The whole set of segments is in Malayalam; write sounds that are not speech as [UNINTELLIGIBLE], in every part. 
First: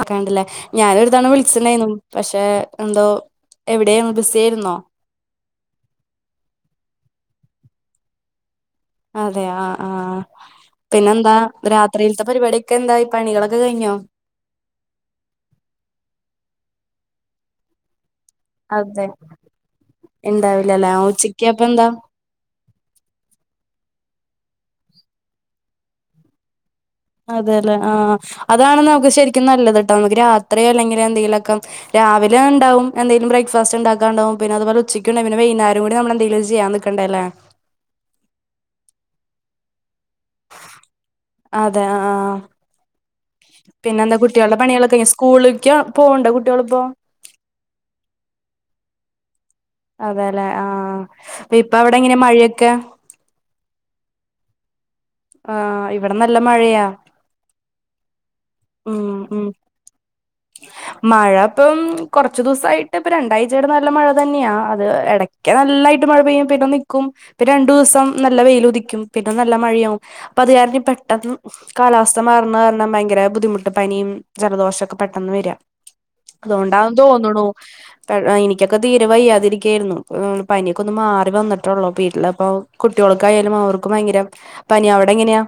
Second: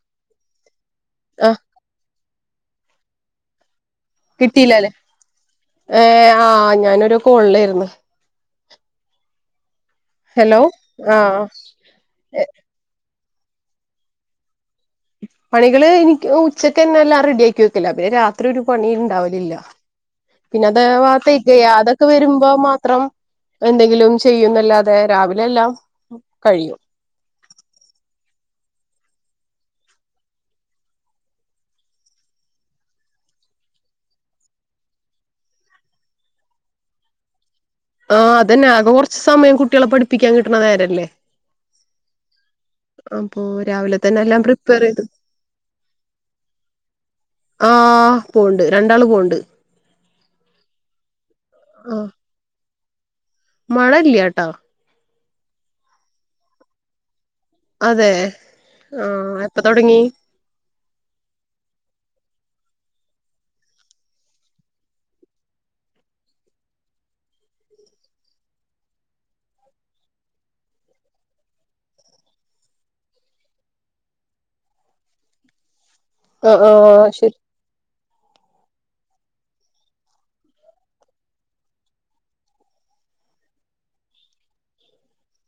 ആ കണ്ട്ല്ലേ ഞാനൊരുതവണ ആഹ് വിളിച്ചിണ്ടായിനു പക്ഷെ എന്തോ എവിടെയായിരുന്നു ബിസി ആയിരുന്നോ കിട്ടിയില്ലല്ലേ ഏ ആ ഞാനൊരു കോളിലായിരുന്ന് അതെ ആ ആ ഹലോ പിന്നെന്താ ആഹ് രാത്രിയിലത്തെ പരിപാടിയൊക്കെ എന്തായി പണികളൊക്കെ കഴിഞ്ഞോ പണികള് എനിക്ക് ഉച്ചക്ക് തന്നെ എല്ലാം റെഡിയാക്കി വെക്കല പിന്നെ ര ത്രി ഒരു പണി അതെ ഉണ്ടാവലില്ല പിന്നെ അതെ ഇണ്ടാവില്ലല്ലേ ഉച്ചക്ക് വത്തേക്ക് അപ്പ എന്താ ആതക്കെ വരുമ്പോ മാത്രം എന്തെങ്കിലും ചെയ്യുന്നല്ലാതെ രാവിലെ എല്ലാം കയും അതെല്ലേ ആ അതാണ് നമുക്ക് ശരിക്കും നല്ലതേട്ടോ നമുക്ക് രാത്രിയോ അല്ലെങ്കില് എന്തെങ്കിലൊക്ക ര രാവിലെണ്ടാവും. എന്തേലും ബ്രേക്ക്ഫാസ്റ്റ് ഒണ്ടാക്കാണ്ടാവും പിന്നെതുപോലെ ഉച്ചക്കുണ്ടായ് പിന്നെ വയ്യ്ന്നേരോം കൂടി നമ്മളെന്തങ്കിലും ചെയ്യാൻ നിക്കണ്ട ല്ലേ ആ അതന്നെ ആകെ കൊറച്ച് സമയം കുട്ടികളെ പഠി പ്പിക്കാൻ കിട്ടണ നേരല്ലേ അപ്പൊ രാവിലെ പിന്നെന്താ തന്നെ എല്ലാം കുട്ട്യളുടെ പ്രിപ്പയർ പണികളൊക്കെ ചെയ്ത് ങ്ങോ സ്കൂള്‌ലേക്കാ പോവ്ണ്ട കുട്ട്യളിപ്പോ ആ പോണ്‌ണ്ട് രണ്ടാള് പോണ്‌ണ്ട് അതെല്ലേ ആആ ഇപ്പ അവ്ടെങ്ങിനാ മഴേക്കെ മഴല്ല്യാട്ട ആ ഇവട നല്ല മഴയാ അതെ ഉം ആ ഉം എപ്പൊ തൊടങ്ങി മഴ ഇപ്പം കൊറച്ച് ദിവസായിട്ട് ഇപ്പ രണ്ടാഴ്ചയാറ്റ് നല്ല മഴ തന്നെയാ അത് എടക്ക് നല്ലായ് ഇട്ട് മഴ പെയ്യും പിന്നെ നിക്കും പിന്നെ രണ്ടുസം നല്ല വെയിലുദിക്കും. പിന്ന നല്ല മഴയാവും. അപ്പ അത് കാരണി പെ പെട്ടെന്ന് കാലാവസ്ഥ മാറുന്ന കാരണം ഭയങ്കര ബുദ്ധിമുട്ട് പനിയും ജലദോഷോക്ക പെട്ടെന്ന് വര്ആ ആഹ് അതുകൊണ്ടാന്ന് ആഹ് ശരി തോന്ന്ണു പ്പഴ് ആ എനിക്കൊക്ക തീരെ വയ്യാതിരിക്കയായിരുന്നു. ആ പനി ഒക്കെ ഒന്ന് മാറി വന്നിട്ടൊള്ളൂ വീട്ടിലപ്പോ കുട്ടി ക്കായാലും ഓർക്കും ഭയങ്കര പനി അവ്ടങ്ങനെയാ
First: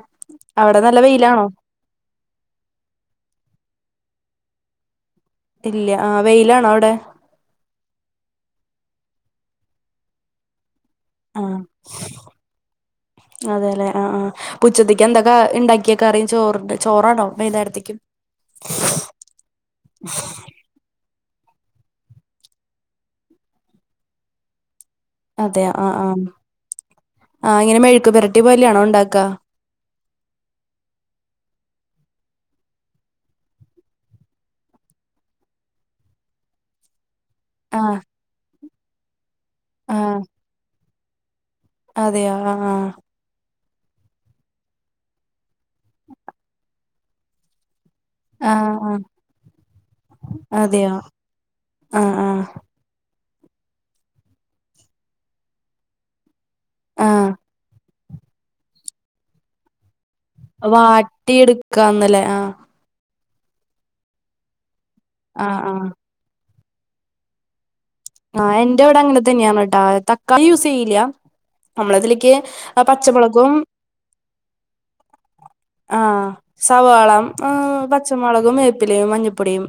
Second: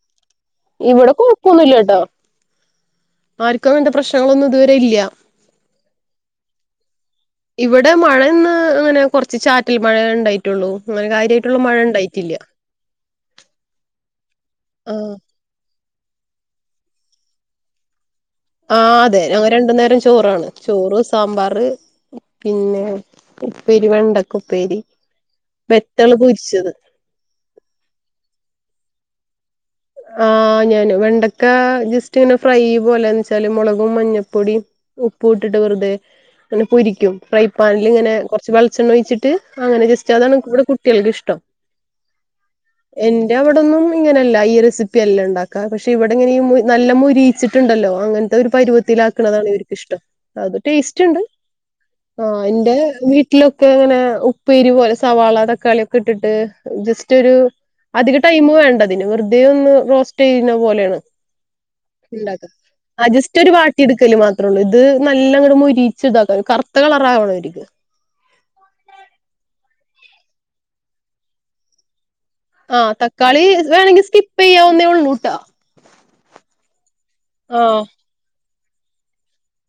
ഇവിട കൊഴപ്പൊന്നുല്ല്യാട്ടോ ആര്ക്കും അങ്ങനത്ത പ്രശ്നങ്ങളൊന്നും ഇതുവരെ ഇല്ല്യ ഇല്ല്യ ആ വെയിലാണോ അവ്ടെ ഇവടെ മഴന്ന് അങ്ങനെ കൊറച്ച് ചാറ്റൽ മഴേണ്ടായിറ്റൊള്ളൂ അങ്ങനെ ആ കാര്യായിട്ടുള്ള മഴണ്ടായിറ്റില്ല പ്പുച്ചത്തയ്ക്ക് എന്തൊക്കാ ഇണ്ടാക്കിയെക്ക അറിയും ചോറ്ണ്ട് ചോറാണോ വയ്യ് ന്നേരത്തക്കും ആഹ് അതെ ഞങ്ങ രണ്ടു നേരം ചോറാണ് ചോറ് സ് സാമ്പാറ് പിന്നെ ഉപ്പേരി വെണ്ടക്ക ഉപ്പേരി അതെ ആ ആ ബെത്തള് പൊരിച്ചത് ആ ഇങ്ങനെ മെഴുക്ക്പിരട്ടി പോലെയാണോ ഉണ്ടാക്കാ ആ ഞാന് വെണ്ടക്ക ജസ്റ്റ് ഇങ്ങനെ ഫ്രൈ പോലെ എന്ന് ച്ചാല് മൊളകും മഞ്ഞപ്പൊടീം ഉപ്പൂട്ടിട്ട് വെറുതെ ങ്ങനെ പൊരിക്കും ഫ്രൈ ആ പാനിൽ ഇങ്ങനെ കൊറച്ച് വെളിച്ചെണ്ണ ഒഴിച്ചിട്ട് അങ്ങനെ ആ ജസ്റ്റ് അതാണ് ഇവിടെ കുട്ടികൾക്ക് ഇഷ്ടം അതെയോ ആ ആ ഇവിടൊന്നും ഇങ്ങനല്ല ഈ റെസിപ്പി അല്ലണ്ടാക്കാ പക്ഷെ ഇവിടെ ഇങ്ങനെയും മു നല്ല മുരിയിച്ചിട്ടൊണ്ടല്ലോ അങ്ങനത്തെ ഒരു ആ ആ പരിവത്തിലാക്ക്ണതാണ്ര്ക്കിഷ്ടം. അതെയോ ടേസ്റ്റ്ണ്ട് ആ എന്റെ വീ വീട്ടിലൊക്കെ ഇങ്ങനെ ഉപ്പേരി പോലെ സവാള തക്കാളി ഒക്കെ ഇട്ടിട്ട് ആ ജസ്റ്റ് ഒരു അധിക ടൈമ് വേണ്ടതിന് വെറുതെ ഒന്ന് റോസ് റ്റെയ്‌ന പോലെ ആണ് വാട്ടിയെടുക്കാന്നല്ലേ ആ ഇണ്ടാക്കാ ആജിസ് ഒരു വാ ട്ടി യെടുക്കൽ മാത്രമേയുള്ളു ആ ആ ആഹ് എന്റെ അവിടെ അങ്ങനെ തന്നെയാണ് കേട്ടാ തക്കാളി യൂസ് ചെയ്യില്ല നമ്മളതില് ആതക്കാളി വേണെങ്കി സ്കിപ്പ് യ്യാവുന്നേ ഉള്ളൂട്ടാ ആ സവാ ആ പ്പിലയും മഞ്ഞപ്പൊടിയും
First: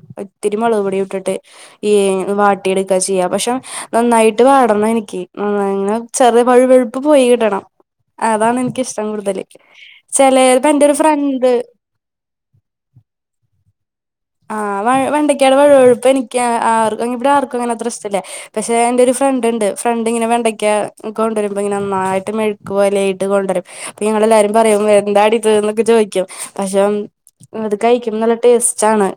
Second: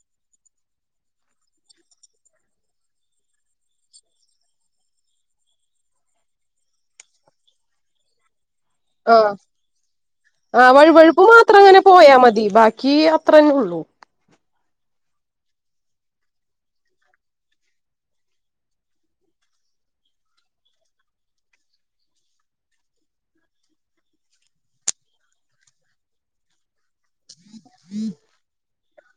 പക്ഷം നന്നായി ട്ട് വടണമെനിക്ക് ഉം ചെറിയ വഴുവഴുപ്പ് പോയികിട്ടണം - അതാണ് എന് ആ എന്റെ ആവഴു ഒരു വഴു ഫ്രണ്ട് മാത്രം അങ്ങനെ പോയാ മതി ബാക്കി അത്രന്നെ ഉള്ളൂ ആ വഴ് വെണ്ടക്കാടെ വഴുവഴുപ്പ് എനിക്ക് ആ ആറ് എങ്ങ് ഇവ്ടെ ആർക്കും അങ്ങനെ അത്ര ഇഷ്ടല്ലാ പഷേ എന്റെ ഒരു ഫ്ര ഫ്രണ്ട് ഇണ്ട് ഫ്രണ്ട് ഇങ്ങനെ വെണ്ടക്ക കൊണ്ടുവരുമ്പോ ഇങ്ങന നന്നായിട്ട് മെഴുക്കു പോലെയിട്ട് കൊണ്ടരുംപ്പോ ഞങ് എല്ലാരും പറയും എന്താടി ഇത് എന്നൊക്കെ ചോദിക്കും പക്ഷെ അം അത് കഴിക്ക്മ്പ നല്ല ടേസ്റ്റ് ആണ്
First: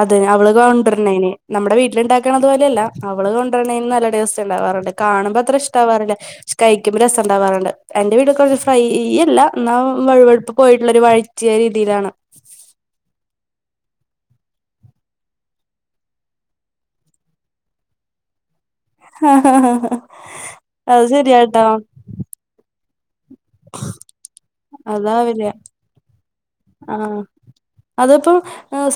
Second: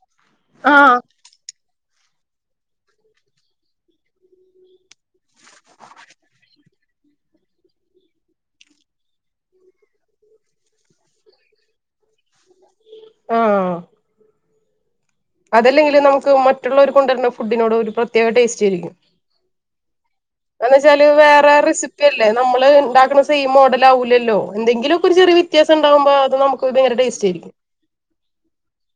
അതെ അവള് ആഹ് കൊണ്ടര് ണേണ് നമ്മ്ടെ വീ ര് ഇണ്ടാക്കണതു പോലെയല്ല അവള് കൊണ്ടരണേ നല്ല ടേസ്റ്റ് ഉണ്ടാവാറുണ്ട് കാണുമ്പ അത്ര ഇഷ്ടവാറില്ല പഷ് കഴിക്ക് രസം ഇണ്ടാവാറുണ്ട് എന്റെ വീട്ട് കൊറച്ച് ഫ്രൈ അല്ല എന്നാ വഴുവഴുപ്പ് പോയിട്ടുള്ളൊരു വഴറ്റിയ രീതിയിലാണ് ആ അതല്ലെങ്കിൽ നമുക്ക് മറ്റുള്ളവർ കൊണ്ടുവരുന്ന ഫുഡിനോട് ഒരു പ്രത്യേക ടേസ് ചിരിക്കും എന്ന വെച്ചാല് അത് വേറെ ശരിയാട്ടോ റെസിപ്പി അല്ലേ നമ്മള് ഉണ്ടാ സെയിം മോഡൽ ആവുലല്ലോ എന്തങ്കിലും ഒക്കെ ഒരു ചെറിയ അതാവില്ല വ്യത്യാസംണ്ടാവുമ്പോ അത് നമുക്ക് ഭയങ്കര ടസ്റ്റ് ആരിക്കും അതിപ്പം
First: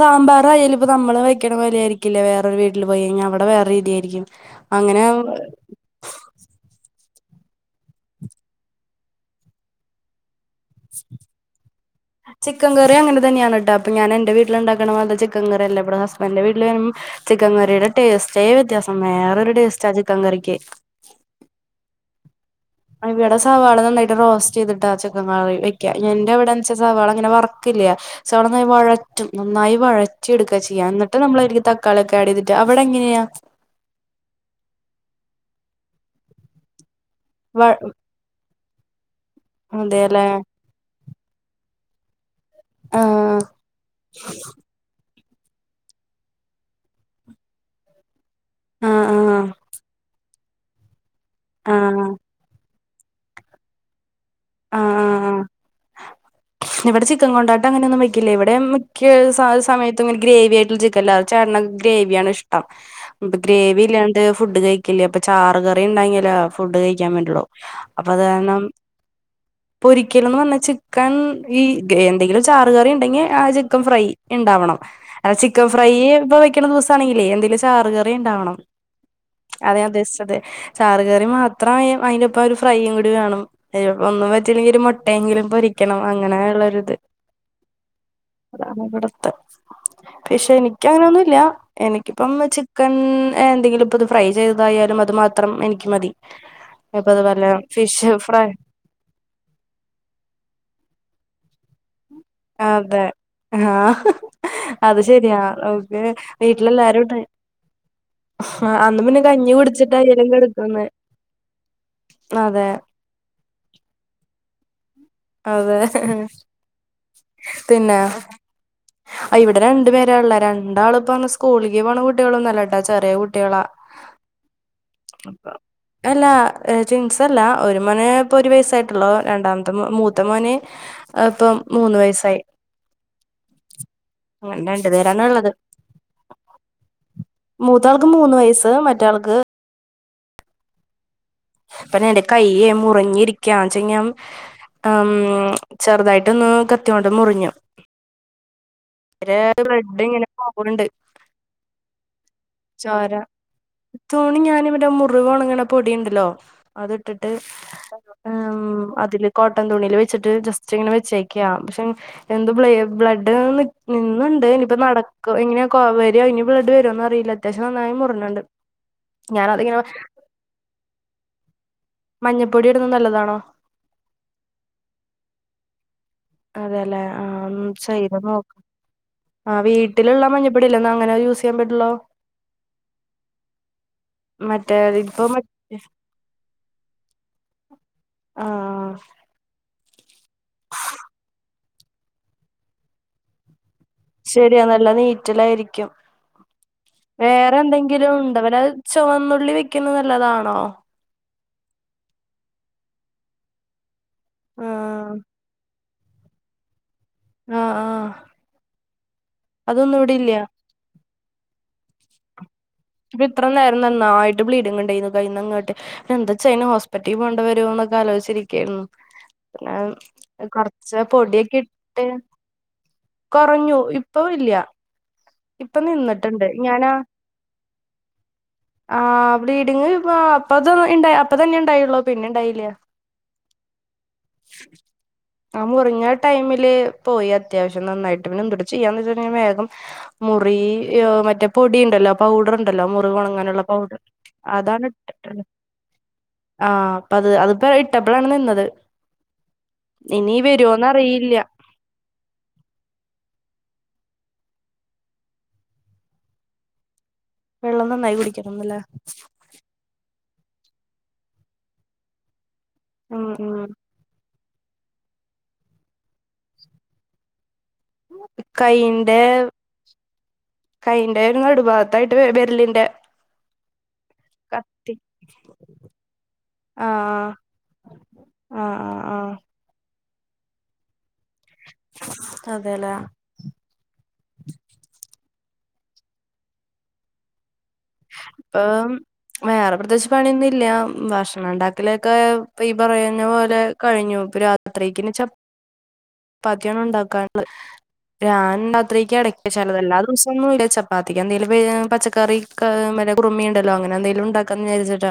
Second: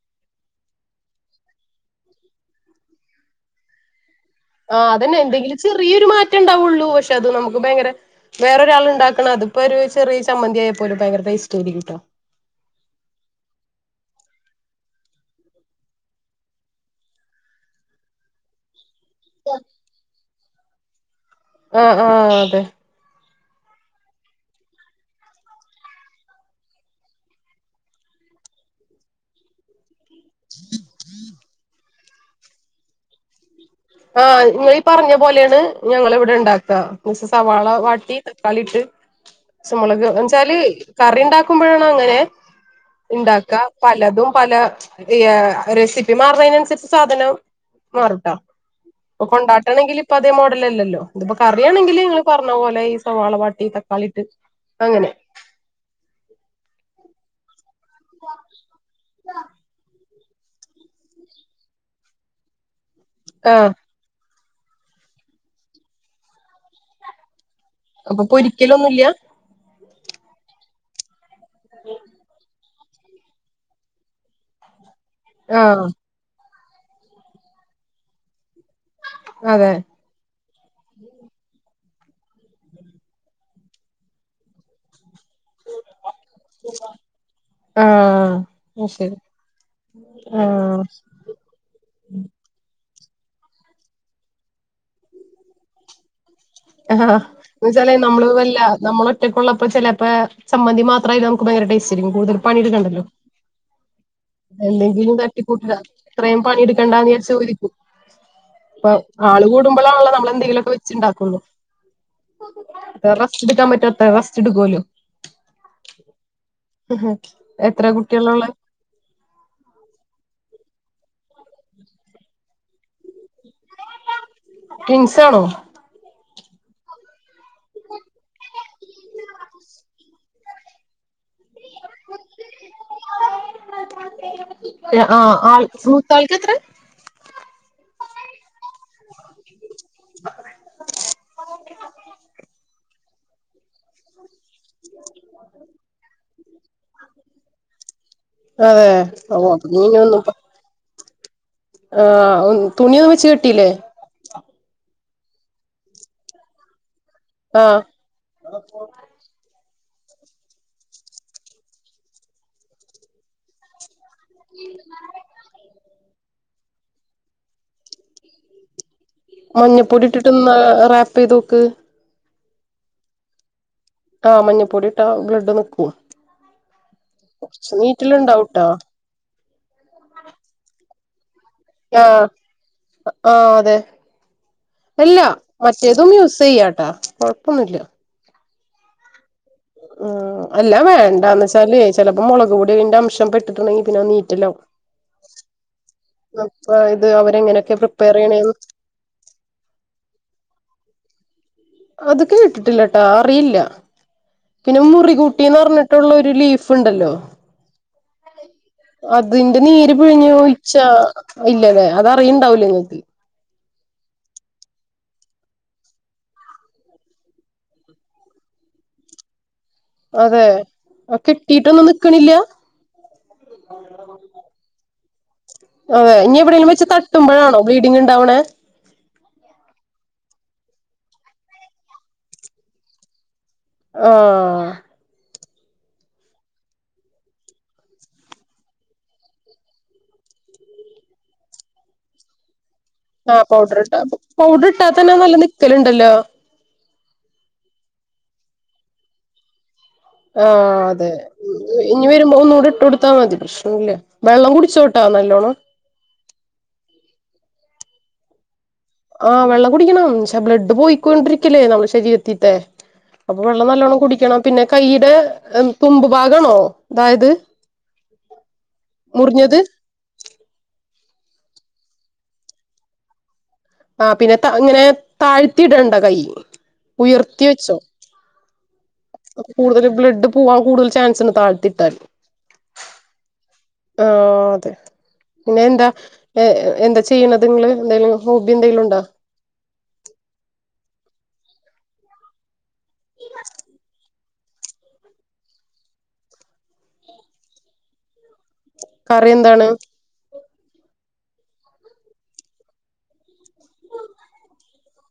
സാമ്പാറ ആയാലും ഇപ്പ നമ്മള് വക്കണ പോലെയയിരിക്കില്ലേരു വീട്ടിൽ പോയി കഴിഞ്ഞാൽ അവിടെ വേറെ രീതി ആയിരിക്കും ആഹ് അതന്നെ എന്തെങ്കിലും ചെറിയൊരു മാറ്റം ഉണ്ടാവുള്ളൂ പക്ഷെ പക്ഷെ അത് നമുക്ക് ഭയങ്കര വേറൊരാൾ ഉണ്ടാക്ക്ണ അതിപ്പോ ഒരു ചെറിയ ചമ്മന്തി ആയ പോലും ഭയങ്കര ടേസ്റ്റി ആയിരിക്കുട്ടോ ചിക്കൻ കറി അങ്ങനെ തന്നയാണ് ട്ടോ അപ്പൊ ഞാന്റെ വീട്ടിലണ്ടാക്കണ പോലെ ചിക്കൻ കറില്ല ഇവിടെ ഹസ്ബന്റെ വീട്ടിലും ചിക്കൻ കറിയുടെ ടേസ്റ്റേ വ്യത്യാസം വേറൊരു ടേസ്റ്റാ ചിക്കൻ കറിക്ക് ആ ആ അതെ ഇവിടെ സവാള നന്നായിട്ട് റോസ്റ്റ് ചെയ്തിട്ട് ചിക്കൻ കറി വക്ക എന്റെ അവിടെന്ന്ച്ച സവാള അങ്ങനെ വർക്കല്ല സവാളന്നായി വഴറ്റും നന്നായി വഴും ച്ചി എടുക്കുക ചെയ്യാ എന്നിട്ട് നമ്മൾക്ക് തക്കാളി ഒക്കെ ആഡ് ചെയ്തിട്ട് അവിടെ എങ്ങനെയാ ആ നിങ്ങീ പറഞ്ഞ പോലെയാണ് ഞങ്ങ ഇവിടെ ഉണ്ടാക്കുക എന്നച്ച വ സവാള വാട്ടി തക്കാളി ഇട്ട് പ ച്ചമുളക് അതെല്ലേ എന്നെച്ചാല് കറി ഉണ്ടാക്കുമ്പോഴാണ് അങ്ങനെ ആഹ് ഉണ്ടാക്ക പലതും പല ഈ റെസിപ്പി മാറുന്നതിനനുസരിച്ച് സാധനം മാറൂട്ടോ ആഹ് ഇപ്പൊ ആഹ് കൊണ്ടാട്ടണെങ്കിൽ ഇപ്പൊ അതേ മോഡല അല്ലോ ഇതിപ്പോ കറിയാണെങ്കിൽ ആഹ് നിങ്ങള് പറഞ്ഞ പോലെ ഈ സവാളവാട്ടി തക്കാളിട്ട് ആഹ് അങ്ങനെ ആഹ് ഇവിടെ ചിക്കൻ കൊണ്ടാട്ടം അങ്ങനെയൊന്നും വെക്കില്ലേ ഇവിടെ മിക്ക സമയത്ത് തിമ്മ ഗ്രേവി ആയിട്ടുള്ള ചിക്കല്ല ചേട്ടന ഗ്രേവിയ ആണ് ഇഷ്ടം ആഹ് ഗ്രേവി ഇല്ലാണ്ട് ഫുഡ് കഴിക്കില്ലേ അപ്പ ചാറ് കറിണ്ടെങ്കിലാ ഫുഡ് കഴിക്കാൻ പറ്റുള്ളോ അപ്പപ്പോരിക്കല ഒന്നുമല്ല പൊരിക്കലന്ന് പറഞ്ഞാ ചിക്കൻ ഈ എന്തെങ്കിലും ചാ ചിക്കൻക്കറിയുണ്ടെകി ആ ചിക്കൻ ഫ്രൈ ഇണ്ടാവണം ചിക്കൻ ആഹ് ഫ്രൈ ഇപ്പോ വെക് വെക്കുന്ന ദിവസ ആണെങ്കിലേ എന്തേലും ചാറുകറി ഉണ്ടാവണം അത അതെ ഞാൻ ഉദ്ദേശിച്ചത് ചാറുകറി മാത്രമായി അതിന്പ്പ ഒരു ഫ്രൈയും കൂടി വേണം അ ഒന്നും പറ്റില്ലെങ്ക ഒരു മുട്ടയെലും [UNINTELLIGIBLE] അങ്ങനെ ഉള്ളരിത് അതാണ് ആഹ് ശരി ഇവിടത്തെ പക്ഷെ ആഹ് എനിക്ക് അങ്ങനെന്നുമല്ല എനിക്കിപ്പം ചി ചിക്കൻ എന്തെങ്കിലും ഇപ്പ ഇത് ഫ്രൈ ചെയ്തതായാലും അത് മാത്രം എനിക്ക് മതി ആ ഇപ്പ അതുപോലെ എന്ന വെച്ചാലേ ഫിഷ് നമ്മള് ഫ്രൈ വല്ല നമ്മൾ ഒറ്റക്കുള്ളപ്പോ ചിലപ്പോ ചമ്മന്തി മാത്ര മാത്ര നുക്ക് ഭയങ്കരടേസ്റ്റ് ആരിക്കും കൂടുതൽ പണിയടു കണ്ടല്ലോ അതെ ആഹ് അത് അല്ലെങ്കിലും ശരിയാ തട്ടിക്കൂട്ടുക നമുക്ക് ഇത്രയും വീട്ടിലെല്ലാരും പണിെടുക്കണ്ടന്ന് ഉണ്ട് വിചായിരിക്കു ഇപ്പൊ അന്ന് പിന്നെ ആള് കഞ്ഞി കൂടുമ്പോൾ ആല്ല കുടിച്ചിട്ടായാലും നമ്മളെന്തെങ്കിലു ഒക്കെ കെടക്കുന്നെ വെച്ചിണ്ടാക്കുള്ളൂ അതെ റെസ്റ്റെടുക്കാൻ പറ്റാത്ത റെസ്റ്റ് എടുക്കുവല്ലോ അതെ എത്ര പിന്നെ കുട്ടികളാള്ളെ ഇവിടെ രണ്ടുപേരായുള്ളേ രണ്ടാളും പന്ന സ്കൂളിക്ക് പോണ കുട്ടികളന്നുംല്ല ചെറിയ കുട്ടികളാ ട്വിൻസാണോ അല്ല [UNINTELLIGIBLE] ല്ല ഒരു മന ഇപ്പൊ ഒരു വയസായിട്ടുള്ളൂ രണ്ടാമത്തെ മൂത്ത മോൻ [UNINTELLIGIBLE] മൂന്ന് വയസായി അങ്ങനെ രണ്ടു പേരാണ് ആഹ് ഉള്ളത് ആൾ മൂത്താൾക്ക് എത്ര മൂത്താൾക്ക് മൂന്ന് വയസ്സ് മറ്റാൾക്ക് [INAUDIBLE] ഇപ്പ എന്റെ കയ്യേ മുറിഞ്ഞിരിക്ക ചിങ്ങ ഉം ചെറുതായിട്ടൊന്ന് കത്തികൊണ്ട് മുറിഞ്ഞു അതെ ഓ ബ്ലഡ് ഇങ്ങനെ [UNINTELLIGIBLE] പോവണ്ട് ആ ചോര തുണിയൊന്നും വെച്ച് കെട്ടില്ലേ തുണി ഞാൻ മുറിവ് ഒണങ്ങണപൊടിയുണ്ടല്ലോ അതിട്ട്ട്ട് ആഹ് ഉം അതില കോ ട്ടൻ തുണിയില് വെച്ചിട്ട് ജസ്റ്റ് ഇങ്ങനെ വെച്ചേക്കാം പഷേ എന്ത് ബ്ല ബ്ലഡ് നിന്ന്ണ്ട് ഇനിപ്പ നടക്കും എങ്ങനെയാക്ക്‌ ആവേ ഇനി ബ്ലഡ് വരുവോന്ന് അറിയില്ല അത്യാവശ്യം നന്നായി മുറിഞ്ണ്ട് മഞ്ഞപ്പൊടി ഇട്ടിട്ട്ന്ന് ന റാപ്പ് ചെയ്ത് ദോക്ക് മഞ്ഞൾപ്പൊടി ഇട്ന്നത് നല്ലതാണോ ആ മഞ്ഞപ്പൊടിട്ടാ ബ്ലഡ് നിക്കും അതെലെ ആ ഒന്ന് കുറച്ച് ചെയ്ത് നോക്കാം നീറ്റലുണ്ടാവൂട്ടോ ആ വീട്ടില്ള്ള മഞ്ഞൾപ്പൊടില്ലാന്നാ അങ്ങനെ യൂസ് ചെയ്യാൻ പറ്റുള്ളൂ ആ ആ അതെ മറ്റേ ഇല്ല ഇപ്പൊ മറ്റേ മറ്റേതും യൂസ് ചെയ്യാട്ടാ കൊഴപ്പൊന്നുമല്ല ആആ ആ അല്ല വേണ്ടന്ന്ച്ചാലെ ചേലപ്പോ മൊളക് പൊടിന്റെ അംശം പെട്ട് ശരിയാ നല്ല നീറ്റലാരിക്കും അപ്പൊ ഇത് വേറെ അവരെങ്ങനെയൊക്കെ പ്രിപ്പയർ എന്തങ്കിലും ഉണ്ടോ ചെയ്യണേന്ന് വല്ല ചുവന്നുള്ളി വെക്കുന്നത് നല്ലതാണോ അതൊക്കെ കേട്ടിട്ടില്ല ട്ടാ അറിയില്ല പിന്നെ ആഹ് മുറികൂട്ടിന്ന് പറഞ് ട്ടൊള്ള ഒര് ലീഫ് ണ്ട്ല്ലോ ആഹ് ആഹ് അതിന്റെ നീര് അതൊന്നും ഇവിടെ പിഴിഞ് ഇല്ല ഒഴിച്ചാ ഇല്ലലെ അതറിയ്ണ്ടാവില്ല നീ പിത്രനേ നന്നായിട്ട് ബ്ലീഡിങ്ങ് ണ്ടായിന്നു കൈന്ന് അങ്ങട്ട് എന്താചെയ്യ്ണെ അയ്ന് ഹോസ്പിറ്റി പോണ്ട വരുവോ ന്നൊക്കെ ആലോയിച്ചിരിക്കായിരുന്നു ഉം പിന്നെ അതെ കൊറച്ച് പൊടിയൊക്കെ കെട്ടിട്ടൊന്നും ഇട്ട് നിക്കണില്ല കൊറഞ്ഞു ഇപ്പം ഇല്ല ഇപ്പൊ അതെ ഇനി നിന്നിട്ടുണ്ട് എവിടെലും വെച്ച് ഞാനാ തട്ടുമ്പഴാണോ ബ്ലീഡിംങ്ങ് ഉണ്ടാവ്ണേ ആ ബ്ലീഡിങ്ങ് ഇപ്പ അപ്പ അപ്പ തന്നെ ഇണ്ടായോള്ളു പിന്നെ ഇണ്ടായില്ല ആ ആ മുറിഞ്ഞ ടൈമില് പോയി അത്യാവശ്യം നന്നായിട്ട് പിന്നെ എന്തുട്ട് ചെയ്യാൻ വിചാരിച്ചു വേഗം മുറു ഈ മറ്റേ പൊടി ഇണ്ടല്ലോ പൗഡർ ഉണ്ടല്ലോ മുറിവ് ഉണങ്ങാനുള്ള ആപൗഡർ ഇട്ട് പൗഡർ പൗഡർ അതാണ് ഇട്ടാതന്നെ ഇട്ടിട്ട് നല്ലം നിക്കല്ണ്ടല്ലോ ആഹ് അപ്പൊ അത് അതിപ്പ ഇട്ടപ്പളാണ് നിന്നത് ഇനി ആ വരുവോന്ന് അതെ അറിയില്ല ഇനി വരുമ്പോ ഒന്നൂടി ഇട്ട് കൊടുത്താ മതി പ്രശ്നൊന്നുല്ല വെള്ളം കുടിച്ചോട്ടൊ നല്ലോണം വെള്ളം നന്നായി കുടിക്കാ ആഹ് വെള്ളം കുടിക്കണം ഷേ ബ്ലഡ് പോയിക്കൊണ്ടിരിക്കല്ലേ നമ്മുടെ ശരീരതീത്തെ ഉം അപ്പൊ ഉം വെള്ളം നല്ലോണ്ണം കുടിക്കണം പിന്നെ കൈടെ തുമ്പ് ഭാഗണോ ഇതായത് കൈയിന്റെ കൈയിന്റെ നടു ഭാത്തായിട്ട് വെരലിന്റെ ആ പിന്നെ ത ഇങ്ങനെ കത്തി താഴ്ത്തി ഇടണ്ട കൈ ആഹ് ഉയർത്തി വെച്ചോ ആഹ് ആഹ് ആഹ് കൂടുതൽ ബ്ലഡ് പൂവാൻ കൂടുതൽ ചാൻസ് ണ്ട് താഴ്ത്തിട്ടാല് അതെല്ലേ ആ അതെ പിന്നെ എന്താ എന്താ ചെയ്യണ ഇപ്പ വേറെ പ്രത്യേയിച്ച് പണിയൊന്നുംഇല്ല ഭക്ഷണം ണ്ടാക്കല്ക്കെ പ്പ ഈ പറഞ്ഞ പോലെ കഴിഞ്ഞു രാത്രിക്ക് ഇനി ച പ്പാത്തിആണ് ണ്ടാക്കാൻ ള്ളത് രാത്രിക്ക്‌ കറി എടക്ക് എന്താണ് ചെലവല്ലാ ദിവസോം ഒന്നും ഇല്ല ചപ്പാത്തിക്ക് എന്തെലും വെ പച്ചക്കറി ക് മറ്റേ കുറുമേണ്ടല്ലോ അങ്ങനെ എന്തെലും ഉണ്ടാക്കാന്ന് വിചാരിച്ച്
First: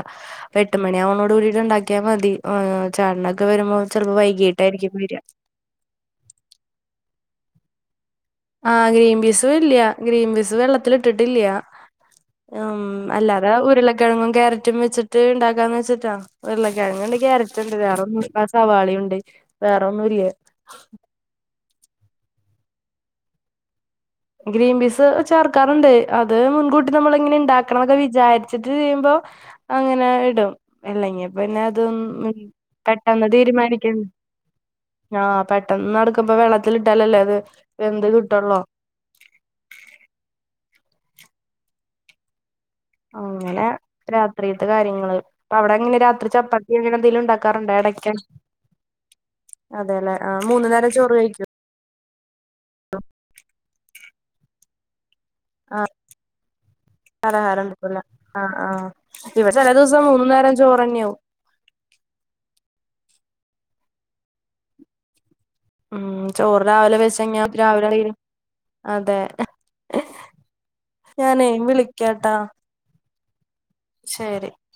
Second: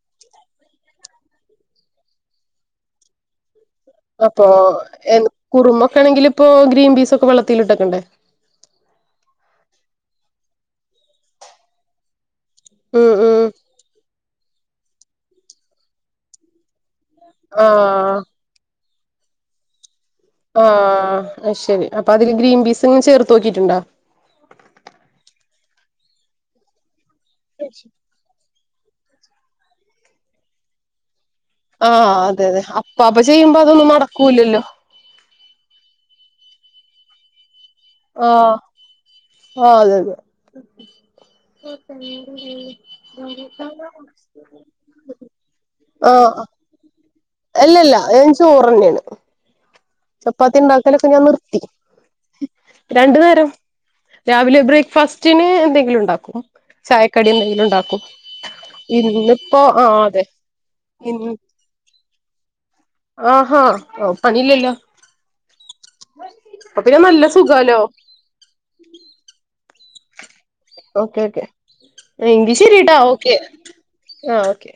എട്ട് മണിവ്ണോട് കൂടിട്ട് ഉണ്ടാക്കിയാ മതി ചേട്ടനൊക്കെ വരുമ്പം അപ്പൊ കുറുമൊക്കെ ആണെങ്കിൽ ഇപ്പോ ഗ്രീൻ പീസ് ഒക്കെ വെള്ളത്തില്ട്ടക്കണ്ടേ ആഹ് ഗ്രീൻ പീസ് ഇല്ല്യാ ഗ്രീൻ ബീസ് വെള്ളത്തില് ഇട്ടിട്ടില്ല്യാ ഉം അല്ലാതെ ഉരുളക്കെഴങ്ങും ക്യാരറ്റും വെച്ചിട്ട് ഉണ്ടാക്കാന്ന് വെച്ചിട്ടാ ഉരുളക്കിഴങ്ങ്ണ്ടെ കാരറ്റ് ണ്ട് ആഹ് വേറേന്നുല്ല ആ സവാളെണ്ട് വേ ആഹ് അയ്ശെരി അപ്പ അതില് ഗ്രീൻ പീസ് ഇങ്ങനെ ചേർത്ത് നോക്കിട്ട്ണ്ടോ ഗ്രീൻ പീസ് ചേർക്കാറുണ്ട് അത് മുൻകൂട്ടി നമ്മള് ഇങ്ങനെ ഉണ്ടാക്കണന്നൊക്കെ വിചാരിച്ചിട്ട് ചെയ്യുമ്പോ അങ്ങനെ ഇടും അല്ലെങ്ക പിന്നെ അതു ആഹ് അതെ അതെ അപ്പാപ്പ പെട്ടെന്ന് ചെയ്യുമ്പോ തീരുമാനിക്കു അതൊന്നും നടക്കൂലല്ലോ ആ പെട്ടെന്ന് നടക്കുമ്പ വെള്ളത്തിട്ടാലല്ലേ അത് വെന്ത് കിട്ടുള്ളു ആ അതെ അതെ അങ്ങനെ രാത്രിത്തെ കാര്യങ്ങള് അപ്പ അവിടെ എങ്ങനെ രാത്രി ആ ചപ്പാത്തി അങ്ങനെ എന്തെങ്കിലും ഉണ്ടാക്കാറുണ്ടോ അല്ലല്ല ഇടയ്ക്ക് ഞാൻ ചോറ്ന്നെയാണ് അതെല്ലെ ആ ചപ്പാത്തി മൂന്നു നേരം ഉണ്ടാക്കലൊക്കെ ചോറ് ഞാൻ കഴിക്കും നിർത്തി രണ്ടു നേരം രാവിലെ ബ്രേക്ക്ഫാസ്റ്റ് റ്റിന് ആ എന്തെങ്കിലും ഉണ്ടാക്കും ചായക്കടി എന്തെങ്കിലും പലഹാരം ഉണ്ടാക്കും എടുക്കൂല ഇന്നിപ്പോ ആ അതെ മൂന്ന് നേരം ചോറ്ന്നെയയാവും ആ ഹ പണില്ലല്ലോ ഉം ചോറ് രാവിലെ പിന്നെ നല്ല വെച്ചങ്ങ സുഖാലോ രാവിലെ അതെ ഓക്കെ ഓക്കെ ഞാനേ വിളിക്കാട്ടാ എങ്കി ശരിട്ടാ ഓക്കെ ആ ശരി ഓക്കെ